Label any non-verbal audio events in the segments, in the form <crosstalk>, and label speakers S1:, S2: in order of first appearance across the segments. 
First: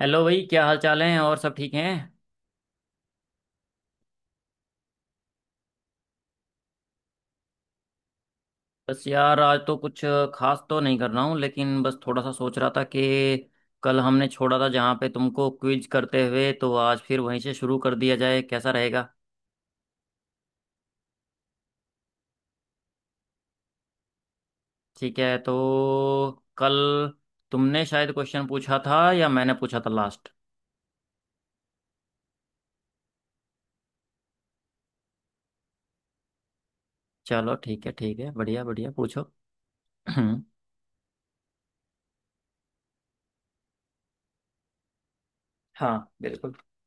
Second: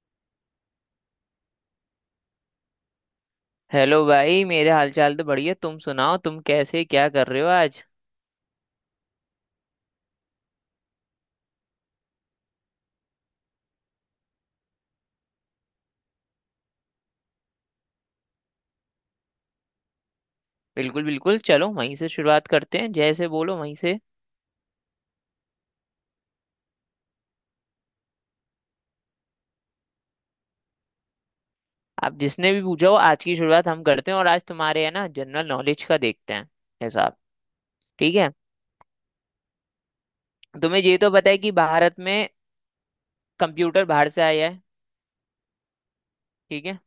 S1: Hello भाई, क्या हाल चाल है और सब ठीक हैं?
S2: हेलो भाई, मेरे हालचाल तो बढ़िया। तुम सुनाओ, तुम कैसे क्या कर रहे हो आज।
S1: बस यार, आज तो कुछ खास तो नहीं कर रहा हूँ, लेकिन बस थोड़ा सा सोच रहा था कि कल हमने छोड़ा था जहाँ पे तुमको क्विज करते हुए, तो आज फिर वहीं से शुरू कर दिया जाए, कैसा रहेगा?
S2: बिल्कुल बिल्कुल, चलो वहीं से शुरुआत करते हैं, जैसे बोलो वहीं से।
S1: ठीक है। तो कल तुमने शायद क्वेश्चन पूछा था, या मैंने पूछा था लास्ट।
S2: आप जिसने भी पूछा हो, आज की शुरुआत हम करते हैं। और आज तुम्हारे है ना जनरल नॉलेज का देखते हैं हिसाब।
S1: चलो ठीक है,
S2: ठीक
S1: ठीक है।
S2: है।
S1: बढ़िया बढ़िया, पूछो। हम्म।
S2: तुम्हें ये तो पता है कि भारत में कंप्यूटर बाहर से आया है।
S1: हाँ बिल्कुल।
S2: ठीक है।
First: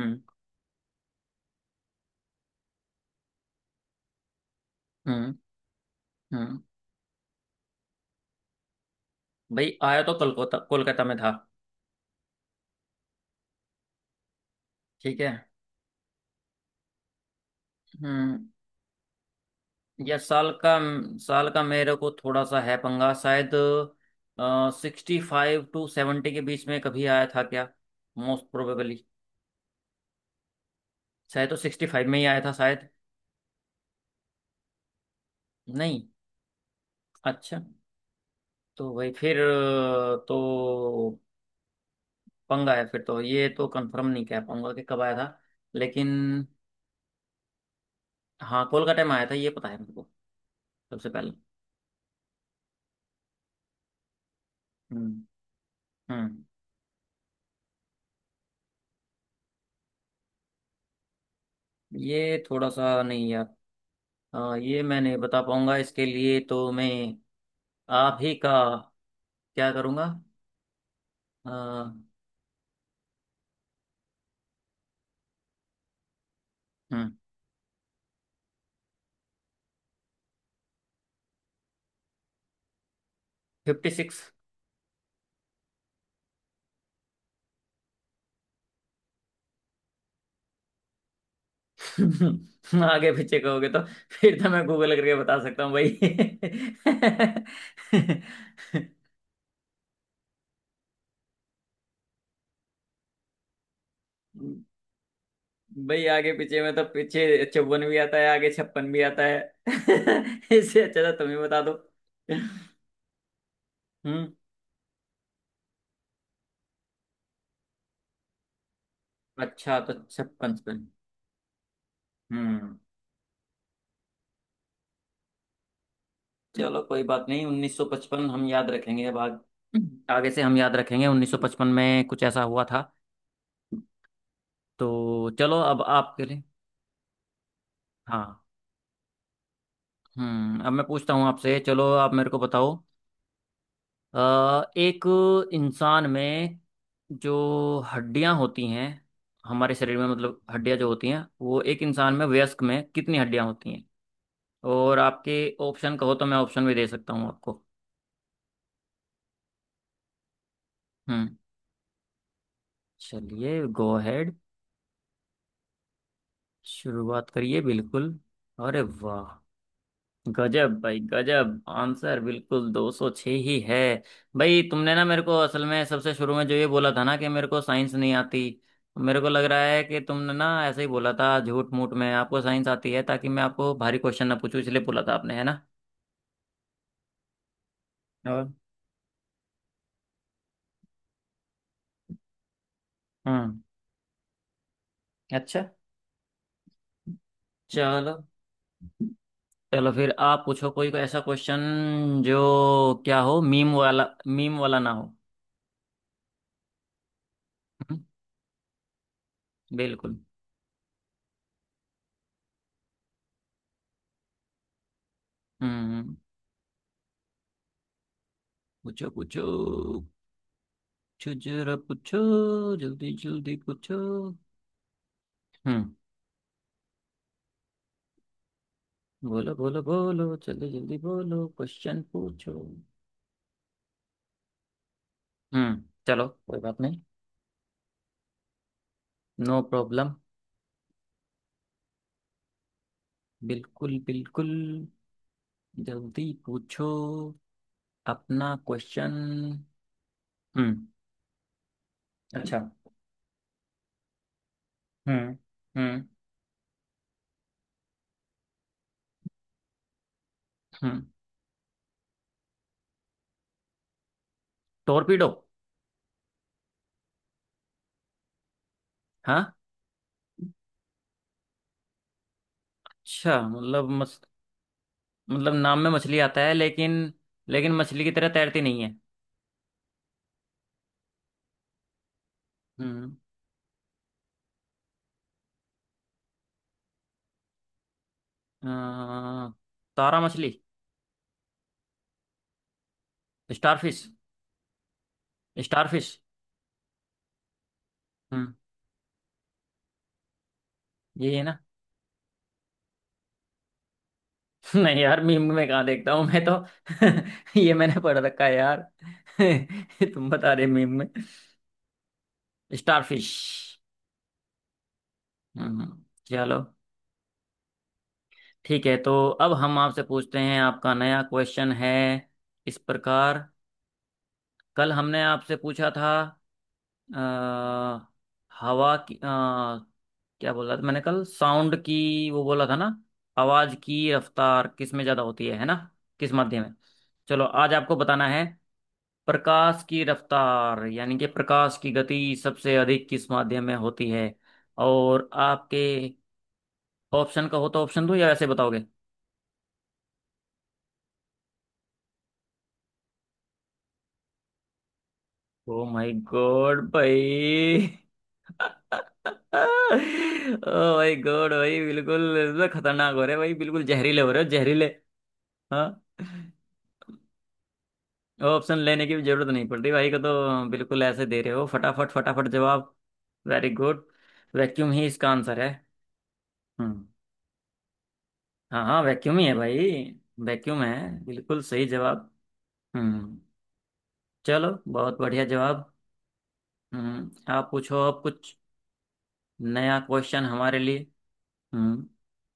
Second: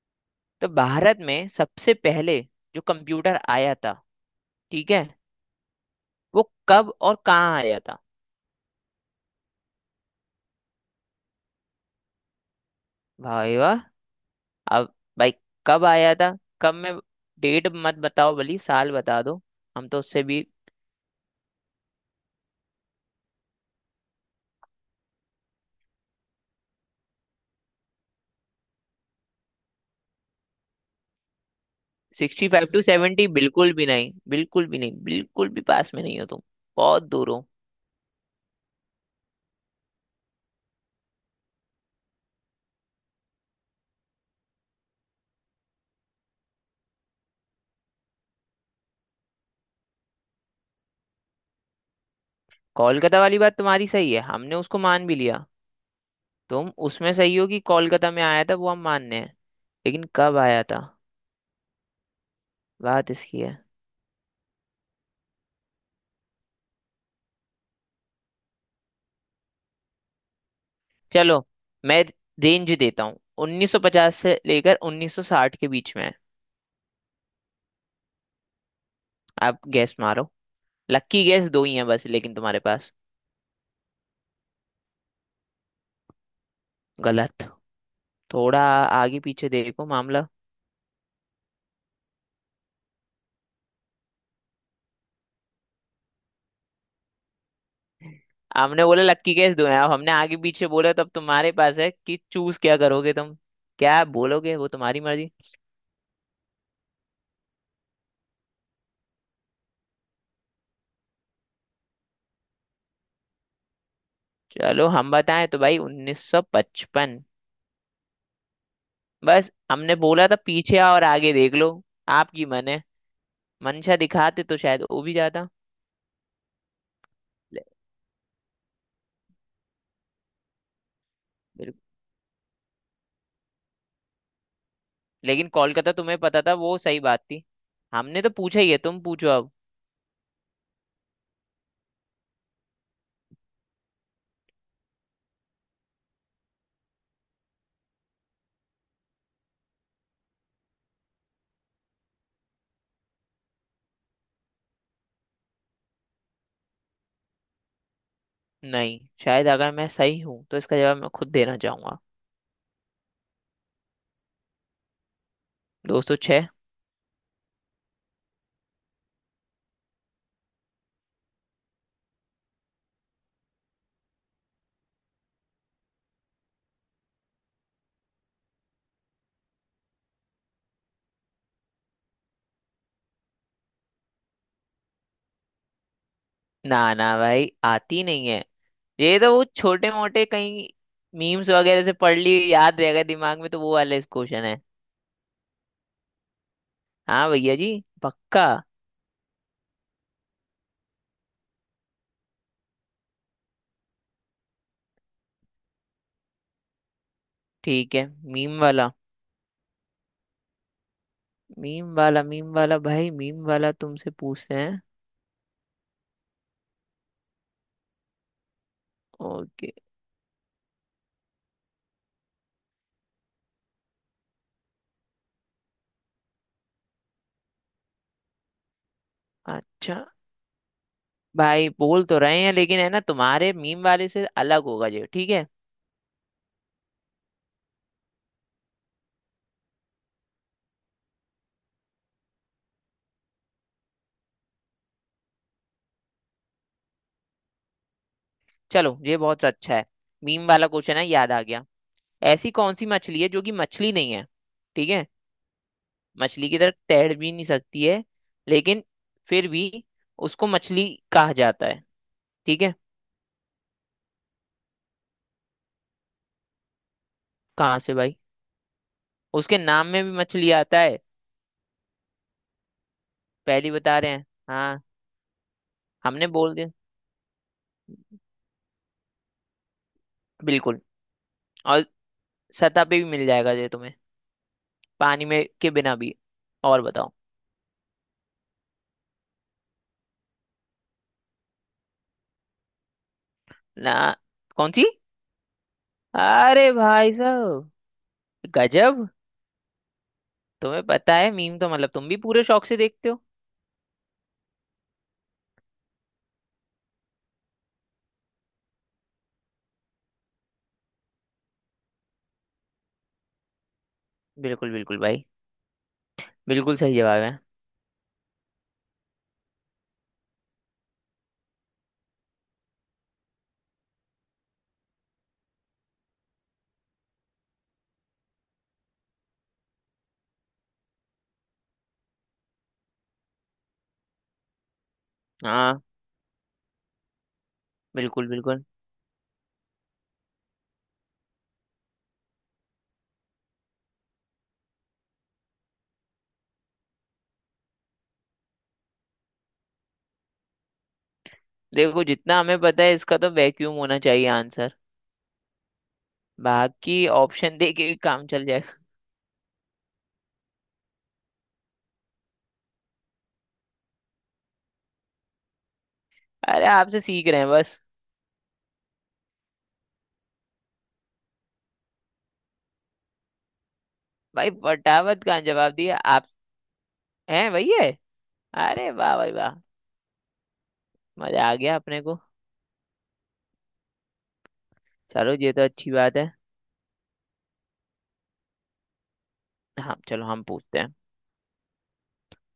S1: हम्म।
S2: तो भारत में सबसे पहले जो कंप्यूटर आया था, ठीक है,
S1: हम्म।
S2: वो
S1: हम्म।
S2: कब और कहाँ आया था।
S1: भाई आया तो कल, कोलकाता, कोलकाता में था।
S2: भाई वाह। अब
S1: ठीक है।
S2: भाई कब आया था, कब मैं, डेट मत बताओ
S1: हम्म।
S2: भली, साल बता दो। हम तो
S1: या
S2: उससे भी,
S1: साल का? साल का मेरे को थोड़ा सा है पंगा, शायद। सिक्सटी फाइव टू सेवेंटी के बीच में कभी आया था क्या? Most probably. शायद तो सिक्सटी फाइव में ही आया
S2: सिक्सटी
S1: था,
S2: फाइव टू
S1: शायद।
S2: सेवेंटी बिल्कुल भी नहीं। बिल्कुल भी नहीं, बिल्कुल भी पास
S1: नहीं।
S2: में नहीं हो तुम। बहुत दूर हो।
S1: अच्छा। तो भाई फिर तो पंगा है फिर। तो ये तो कंफर्म नहीं कह पाऊंगा कि कब आया था। लेकिन हाँ, कोलकाता में आया था, ये पता है मेरे को सबसे पहले।
S2: कोलकाता वाली बात तुम्हारी सही है, हमने उसको मान
S1: हम्म।
S2: भी लिया।
S1: हम्म।
S2: तुम उसमें सही हो कि कोलकाता में आया था, वो हम मानने हैं, लेकिन कब आया था,
S1: ये थोड़ा सा
S2: बात
S1: नहीं
S2: इसकी
S1: यार।
S2: है।
S1: ये मैं नहीं बता पाऊंगा। इसके लिए तो मैं आप ही का क्या करूँगा?
S2: चलो
S1: हम्म।
S2: मैं रेंज देता हूँ, 1950 से लेकर 1960 के बीच में है। आप गैस मारो। लकी गैस दो ही हैं बस, लेकिन तुम्हारे पास।
S1: Fifty six.
S2: गलत। थोड़ा आगे पीछे देखो मामला।
S1: <laughs> आगे पीछे कहोगे तो फिर तो मैं गूगल करके बता सकता हूँ भाई।
S2: हमने बोले लक्की केस दो हैं, अब हमने आगे पीछे बोला, तब तुम्हारे पास है कि चूज क्या करोगे तुम। क्या बोलोगे वो तुम्हारी मर्जी।
S1: <laughs> भाई, आगे पीछे में तो पीछे चौवन भी आता है, आगे छप्पन भी आता है। <laughs> इससे अच्छा था तुम ही बता दो। हम्म।
S2: चलो हम बताएं तो भाई 1955। बस
S1: अच्छा, तो
S2: हमने बोला था
S1: छप्पन
S2: पीछे
S1: छप्पन।
S2: आओ और आगे देख लो। आपकी मन
S1: हम्म।
S2: है, मंशा दिखाते तो शायद वो भी जाता।
S1: चलो कोई बात नहीं,
S2: ले,
S1: 1955 हम याद रखेंगे। अब आगे से हम याद रखेंगे 1955
S2: बिल्कुल।
S1: में कुछ ऐसा हुआ था। तो
S2: लेकिन
S1: चलो, अब
S2: कोलकाता तुम्हें
S1: आपके
S2: पता
S1: लिए।
S2: था, वो सही बात थी। हमने तो
S1: हाँ।
S2: पूछा ही है, तुम पूछो अब।
S1: हम्म, अब मैं पूछता हूँ आपसे। चलो आप मेरे को बताओ। एक इंसान में जो हड्डियां होती हैं हमारे शरीर में, मतलब हड्डियां जो होती हैं वो एक इंसान में, वयस्क में कितनी हड्डियां होती हैं? और आपके ऑप्शन कहो तो मैं ऑप्शन भी दे सकता हूँ आपको।
S2: नहीं, शायद अगर मैं सही हूं तो इसका जवाब मैं खुद
S1: हम्म।
S2: देना चाहूंगा।
S1: चलिए, गो अहेड।
S2: दोस्तों,
S1: शुरुआत करिए बिल्कुल। अरे वाह! गजब भाई, गजब आंसर, बिल्कुल 206 ही है। भाई तुमने ना मेरे को असल में सबसे शुरू में जो ये बोला था ना कि मेरे को साइंस नहीं आती, तो मेरे को लग रहा है कि तुमने ना ऐसे ही बोला था झूठ मूठ में, आपको साइंस आती है, ताकि मैं आपको भारी क्वेश्चन ना पूछूं इसलिए बोला था आपने, है ना?
S2: ना ना भाई, आती नहीं है।
S1: और
S2: ये तो वो छोटे मोटे कहीं मीम्स वगैरह से पढ़ ली, याद रह गए दिमाग में, तो
S1: हम्म।
S2: वो वाला क्वेश्चन है।
S1: अच्छा।
S2: हाँ भैया जी,
S1: चलो।
S2: पक्का।
S1: चलो फिर आप पूछो कोई ऐसा क्वेश्चन, जो क्या हो, मीम वाला, मीम वाला ना हो।
S2: ठीक
S1: हम्म,
S2: है, मीम वाला,
S1: बिल्कुल।
S2: मीम वाला, मीम वाला भाई, मीम वाला तुमसे पूछते हैं।
S1: हम्म। पूछो पूछो।
S2: ओके।
S1: पूछो जरा पूछो। जल्दी जल्दी पूछो। हम्म। बोलो बोलो
S2: अच्छा
S1: बोलो, जल्दी जल्दी बोलो,
S2: भाई,
S1: क्वेश्चन
S2: बोल तो रहे हैं,
S1: पूछो।
S2: लेकिन है ना तुम्हारे मीम वाले से अलग होगा ये, ठीक है।
S1: हम्म, चलो कोई बात नहीं। No problem. बिल्कुल बिल्कुल। जल्दी पूछो अपना
S2: चलो ये
S1: क्वेश्चन।
S2: बहुत अच्छा है, मीम वाला
S1: हम्म।
S2: क्वेश्चन है, याद आ गया। ऐसी
S1: अच्छा।
S2: कौन सी मछली है जो कि मछली नहीं है। ठीक है।
S1: हम्म। हम्म।
S2: मछली की तरह तैर भी नहीं सकती है, लेकिन फिर भी उसको मछली
S1: हम्म।
S2: कहा जाता है। ठीक है।
S1: टोरपीडो।
S2: कहाँ से भाई,
S1: हाँ।
S2: उसके नाम में भी मछली आता है।
S1: अच्छा
S2: पहली
S1: मतलब
S2: बता रहे
S1: मछ
S2: हैं हाँ।
S1: मतलब नाम में मछली
S2: हमने
S1: आता है
S2: बोल दिया।
S1: लेकिन, लेकिन मछली की तरह तैरती नहीं है।
S2: बिल्कुल। और सतह पे भी
S1: हम्म।
S2: मिल जाएगा ये तुम्हें, पानी में के बिना भी। और बताओ।
S1: अ, तारा मछली।
S2: ना।
S1: स्टारफिश।
S2: कौन सी।
S1: स्टारफिश।
S2: अरे भाई साहब,
S1: हम्म।
S2: गजब। तुम्हें पता है
S1: यही है ना?
S2: मीम तो, मतलब तुम भी पूरे शौक से देखते हो।
S1: <laughs> नहीं यार, मीम में कहाँ देखता हूँ मैं तो। <laughs> ये मैंने पढ़ रखा है यार। <laughs> तुम बता रहे मीम में। स्टारफिश।
S2: बिल्कुल बिल्कुल भाई।
S1: हम्म। चलो
S2: बिल्कुल सही जवाब है।
S1: ठीक है। तो अब हम आपसे पूछते हैं, आपका नया क्वेश्चन है इस प्रकार। कल हमने आपसे पूछा था अ, हवा की, क्या बोला था मैंने कल, साउंड की, वो बोला था ना, आवाज की रफ्तार किस में ज्यादा होती है ना?
S2: हाँ
S1: किस माध्यम में? चलो आज आपको बताना
S2: बिल्कुल
S1: है।
S2: बिल्कुल।
S1: प्रकाश की रफ्तार, यानी कि प्रकाश की गति सबसे अधिक किस माध्यम में होती है? और आपके ऑप्शन का हो तो ऑप्शन दूं, या ऐसे बताओगे?
S2: देखो जितना हमें पता है इसका, तो वैक्यूम होना चाहिए आंसर।
S1: ओ माय गॉड
S2: बाकी
S1: भाई!
S2: ऑप्शन दे
S1: <laughs>
S2: के भी काम चल
S1: ओ
S2: जाएगा।
S1: माय गॉड भाई, बिल्कुल इसमें खतरनाक हो रहे भाई, बिल्कुल जहरीले हो रहे हो, जहरीले। हाँ।
S2: अरे आपसे सीख रहे हैं बस।
S1: ऑप्शन लेने की भी जरूरत नहीं पड़ रही भाई को तो, बिल्कुल ऐसे दे रहे हो फटाफट फटाफट जवाब। Very good.
S2: भाई
S1: वैक्यूम ही
S2: फटाफट
S1: इसका
S2: का
S1: आंसर है।
S2: जवाब दिया आप।
S1: हम्म।
S2: हैं वही है।
S1: हाँ
S2: अरे
S1: हाँ,
S2: वाह भाई
S1: वैक्यूम ही है
S2: वाह।
S1: भाई। वैक्यूम है,
S2: मजा आ
S1: बिल्कुल
S2: गया
S1: सही
S2: अपने को।
S1: जवाब। हम्म। चलो बहुत
S2: चलो
S1: बढ़िया
S2: ये तो
S1: जवाब।
S2: अच्छी बात है।
S1: हम्म, आप पूछो अब कुछ
S2: हाँ
S1: नया
S2: चलो
S1: क्वेश्चन
S2: हम
S1: हमारे
S2: पूछते हैं।
S1: लिए। हम्म।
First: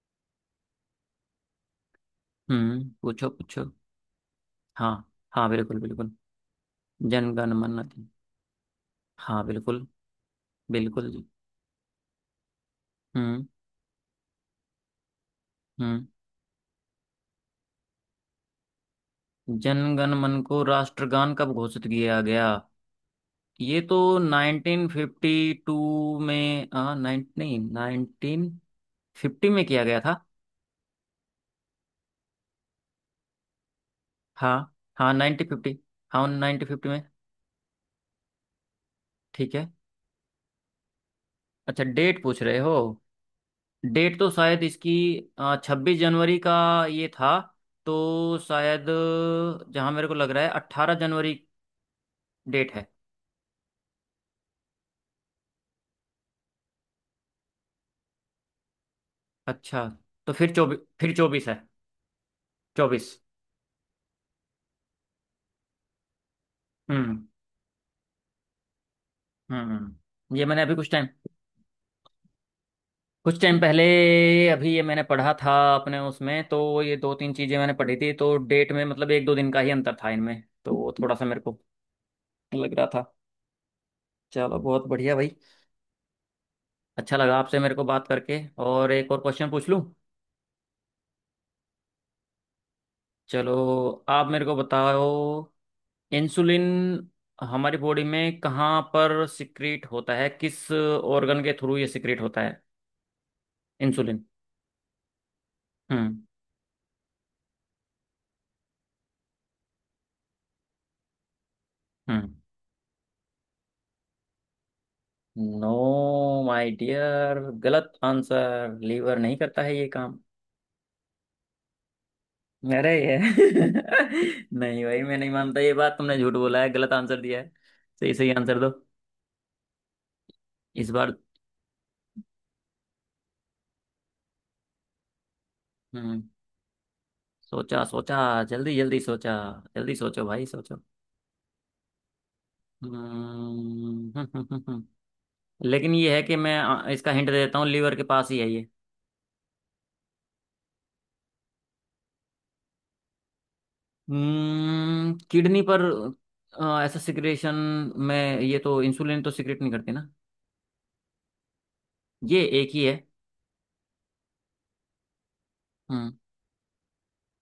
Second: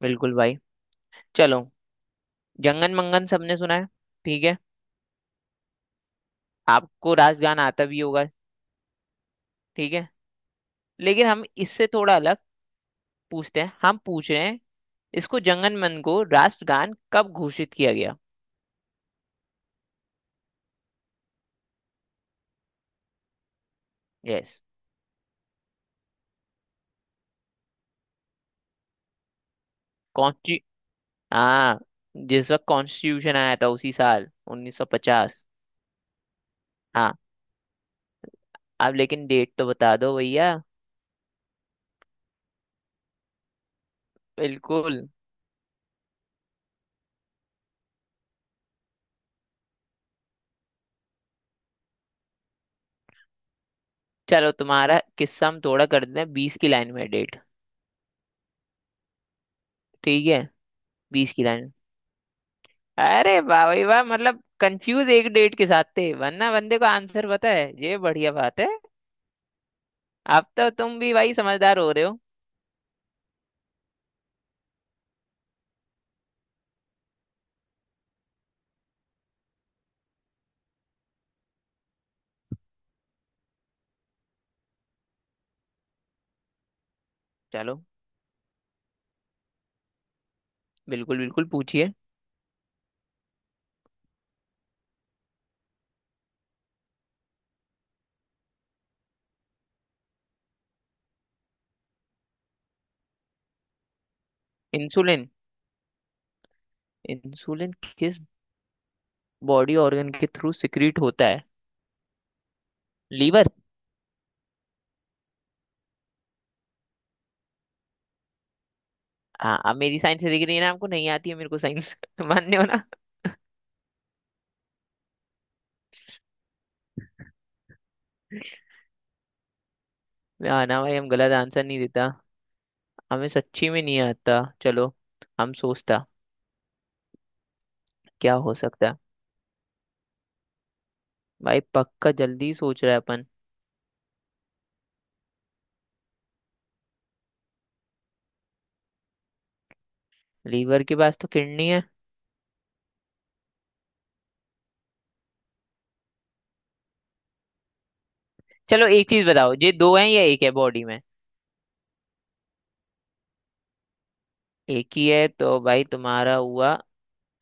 S2: बिल्कुल भाई, चलो।
S1: हम्म।
S2: जंगन मंगन
S1: पूछो
S2: सबने
S1: पूछो।
S2: सुना है, ठीक है।
S1: हाँ हाँ बिल्कुल बिल्कुल।
S2: आपको रास
S1: जनगण
S2: गान
S1: मन
S2: आता भी
S1: अधि-
S2: होगा,
S1: हाँ बिल्कुल।
S2: ठीक है।
S1: बिल्कुल
S2: लेकिन
S1: जी।
S2: हम इससे थोड़ा अलग
S1: हम्म।
S2: पूछते हैं। हम पूछ रहे हैं, इसको जंगन मन
S1: हम्म।
S2: को राष्ट्रगान कब घोषित किया गया।
S1: जनगण मन को राष्ट्रगान कब घोषित किया गया? ये तो
S2: यस।
S1: 1952 में 19 नहीं 1950 में किया गया था।
S2: कौन सी। हाँ, जिस वक्त कॉन्स्टिट्यूशन आया था उसी साल,
S1: हाँ हाँ,
S2: 1950।
S1: 1950। हाँ 1950 में।
S2: हाँ। आप लेकिन डेट
S1: ठीक है।
S2: तो बता दो भैया।
S1: अच्छा डेट पूछ रहे हो? डेट तो शायद इसकी
S2: बिल्कुल।
S1: छब्बीस जनवरी का ये था, तो शायद जहां मेरे को लग रहा है अट्ठारह जनवरी डेट है।
S2: चलो तुम्हारा किस्सा हम थोड़ा कर देते हैं, बीस की लाइन में है डेट।
S1: अच्छा,
S2: ठीक
S1: तो
S2: है।
S1: फिर चौबीस, फिर
S2: बीस की
S1: चौबीस है,
S2: लाइन।
S1: चौबीस।
S2: अरे वाह भाई वाह, मतलब कंफ्यूज एक डेट के साथ थे, वरना बंदे को
S1: हम्म।
S2: आंसर पता है, ये बढ़िया बात है।
S1: हम्म, ये
S2: अब
S1: मैंने
S2: तो
S1: अभी कुछ
S2: तुम
S1: टाइम,
S2: भी भाई समझदार हो रहे हो।
S1: कुछ टाइम पहले अभी ये मैंने पढ़ा था अपने उसमें तो, ये दो तीन चीजें मैंने पढ़ी थी तो डेट में मतलब एक दो दिन का ही अंतर था इनमें, तो वो थोड़ा सा मेरे को लग रहा था। चलो बहुत बढ़िया भाई। अच्छा लगा आपसे मेरे
S2: चलो।
S1: को बात करके। और एक और क्वेश्चन पूछ लूं।
S2: बिल्कुल बिल्कुल, पूछिए।
S1: चलो, आप मेरे को बताओ। इंसुलिन हमारी बॉडी में कहाँ पर सिक्रीट होता है, किस ऑर्गन के थ्रू ये सिक्रीट होता है, इंसुलिन?
S2: इंसुलिन।
S1: हम्म।
S2: इंसुलिन किस बॉडी ऑर्गन के थ्रू सिक्रीट होता है।
S1: हम्म।
S2: लीवर।
S1: नो माय डियर, गलत आंसर। लीवर नहीं करता
S2: हाँ
S1: है
S2: अब
S1: ये
S2: मेरी
S1: काम।
S2: साइंस से दिख रही है ना आपको, नहीं आती है मेरे को साइंस <laughs> मानने हो ना।
S1: अरे ये <laughs> नहीं भाई, मैं नहीं मानता ये बात। तुमने झूठ बोला है, गलत आंसर दिया है। सही सही आंसर दो
S2: ना ना
S1: इस
S2: भाई, हम
S1: बार।
S2: गलत आंसर नहीं देता। हमें सच्ची में नहीं आता। चलो हम सोचता,
S1: हम्म। सोचा सोचा।
S2: क्या हो
S1: जल्दी
S2: सकता है।
S1: जल्दी सोचा। जल्दी सोचो भाई, सोचो।
S2: भाई पक्का जल्दी सोच रहा है अपन।
S1: हम्म। हम्म। <laughs> लेकिन ये है कि मैं इसका हिंट दे देता हूँ, लीवर के पास ही है ये।
S2: लीवर के पास तो किडनी है।
S1: हम्म, किडनी पर ऐसा सिक्रेशन में ये तो,
S2: चलो एक
S1: इंसुलिन
S2: चीज
S1: तो
S2: बताओ,
S1: सिक्रेट नहीं
S2: ये
S1: करती
S2: दो
S1: ना?
S2: है या एक है बॉडी में।
S1: ये एक ही है।
S2: एक ही है तो भाई
S1: हम्म।
S2: तुम्हारा हुआ।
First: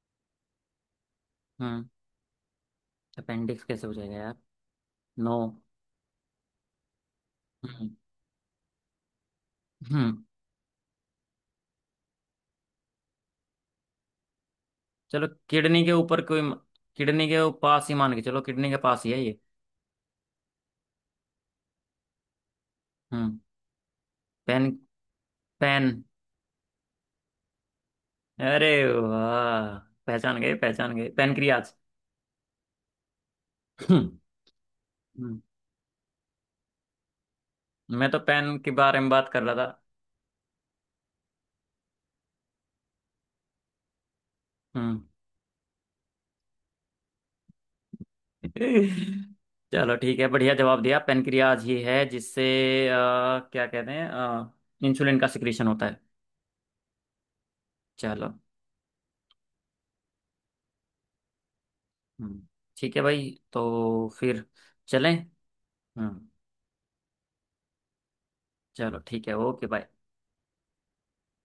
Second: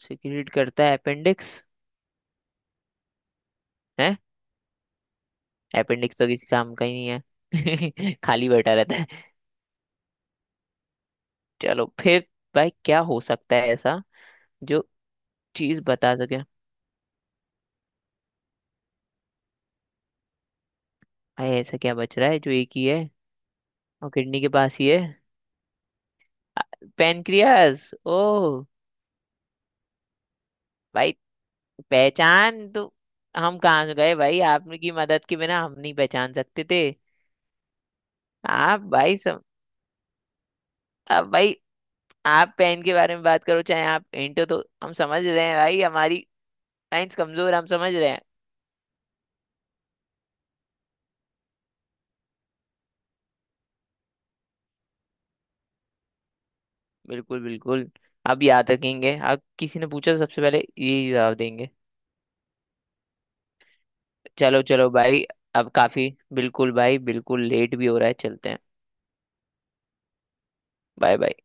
S2: सिक्रीट करता है अपेंडिक्स।
S1: हम्म। अपेंडिक्स कैसे हो जाएगा
S2: है।
S1: यार? नो।
S2: अपेंडिक्स तो किसी काम का ही नहीं
S1: हम्म।
S2: है <laughs> खाली बैठा रहता है।
S1: हम्म।
S2: चलो फिर, भाई क्या हो सकता है ऐसा जो
S1: चलो
S2: चीज
S1: किडनी के
S2: बता
S1: ऊपर
S2: सके।
S1: कोई, किडनी के पास ही मान के चलो, किडनी के पास ही है ये।
S2: अरे ऐसा क्या बच रहा है जो एक ही है
S1: हम्म।
S2: और किडनी के
S1: पेन।
S2: पास ही है।
S1: पेन।
S2: पेनक्रियास ओ।
S1: अरे वाह, पहचान गए पहचान गए,
S2: भाई
S1: पेनक्रियाज।
S2: पहचान तो हम कहाँ
S1: हम्म।
S2: गए, भाई आपकी मदद के बिना हम नहीं पहचान सकते थे।
S1: मैं तो पेन के
S2: आप
S1: बारे में
S2: भाई
S1: बात कर रहा था।
S2: अब भाई आप पेन के बारे में बात करो चाहे आप इंटो, तो हम
S1: हम्म।
S2: समझ रहे हैं भाई हमारी साइंस कमजोर है, हम समझ रहे हैं।
S1: <laughs> चलो ठीक है, बढ़िया जवाब दिया। पेनक्रियाज ही है जिससे अ, क्या कहते हैं, इंसुलिन का सिक्रीशन होता है।
S2: बिल्कुल बिल्कुल।
S1: चलो।
S2: अब याद रखेंगे, अब किसी ने पूछा तो सबसे पहले यही जवाब देंगे।
S1: हम्म, ठीक है भाई। तो फिर
S2: चलो चलो
S1: चलें।
S2: भाई। अब काफी
S1: हम्म।
S2: बिल्कुल भाई, बिल्कुल लेट भी हो रहा है, चलते हैं।
S1: चलो ठीक है, ओके बाय।
S2: Bye bye.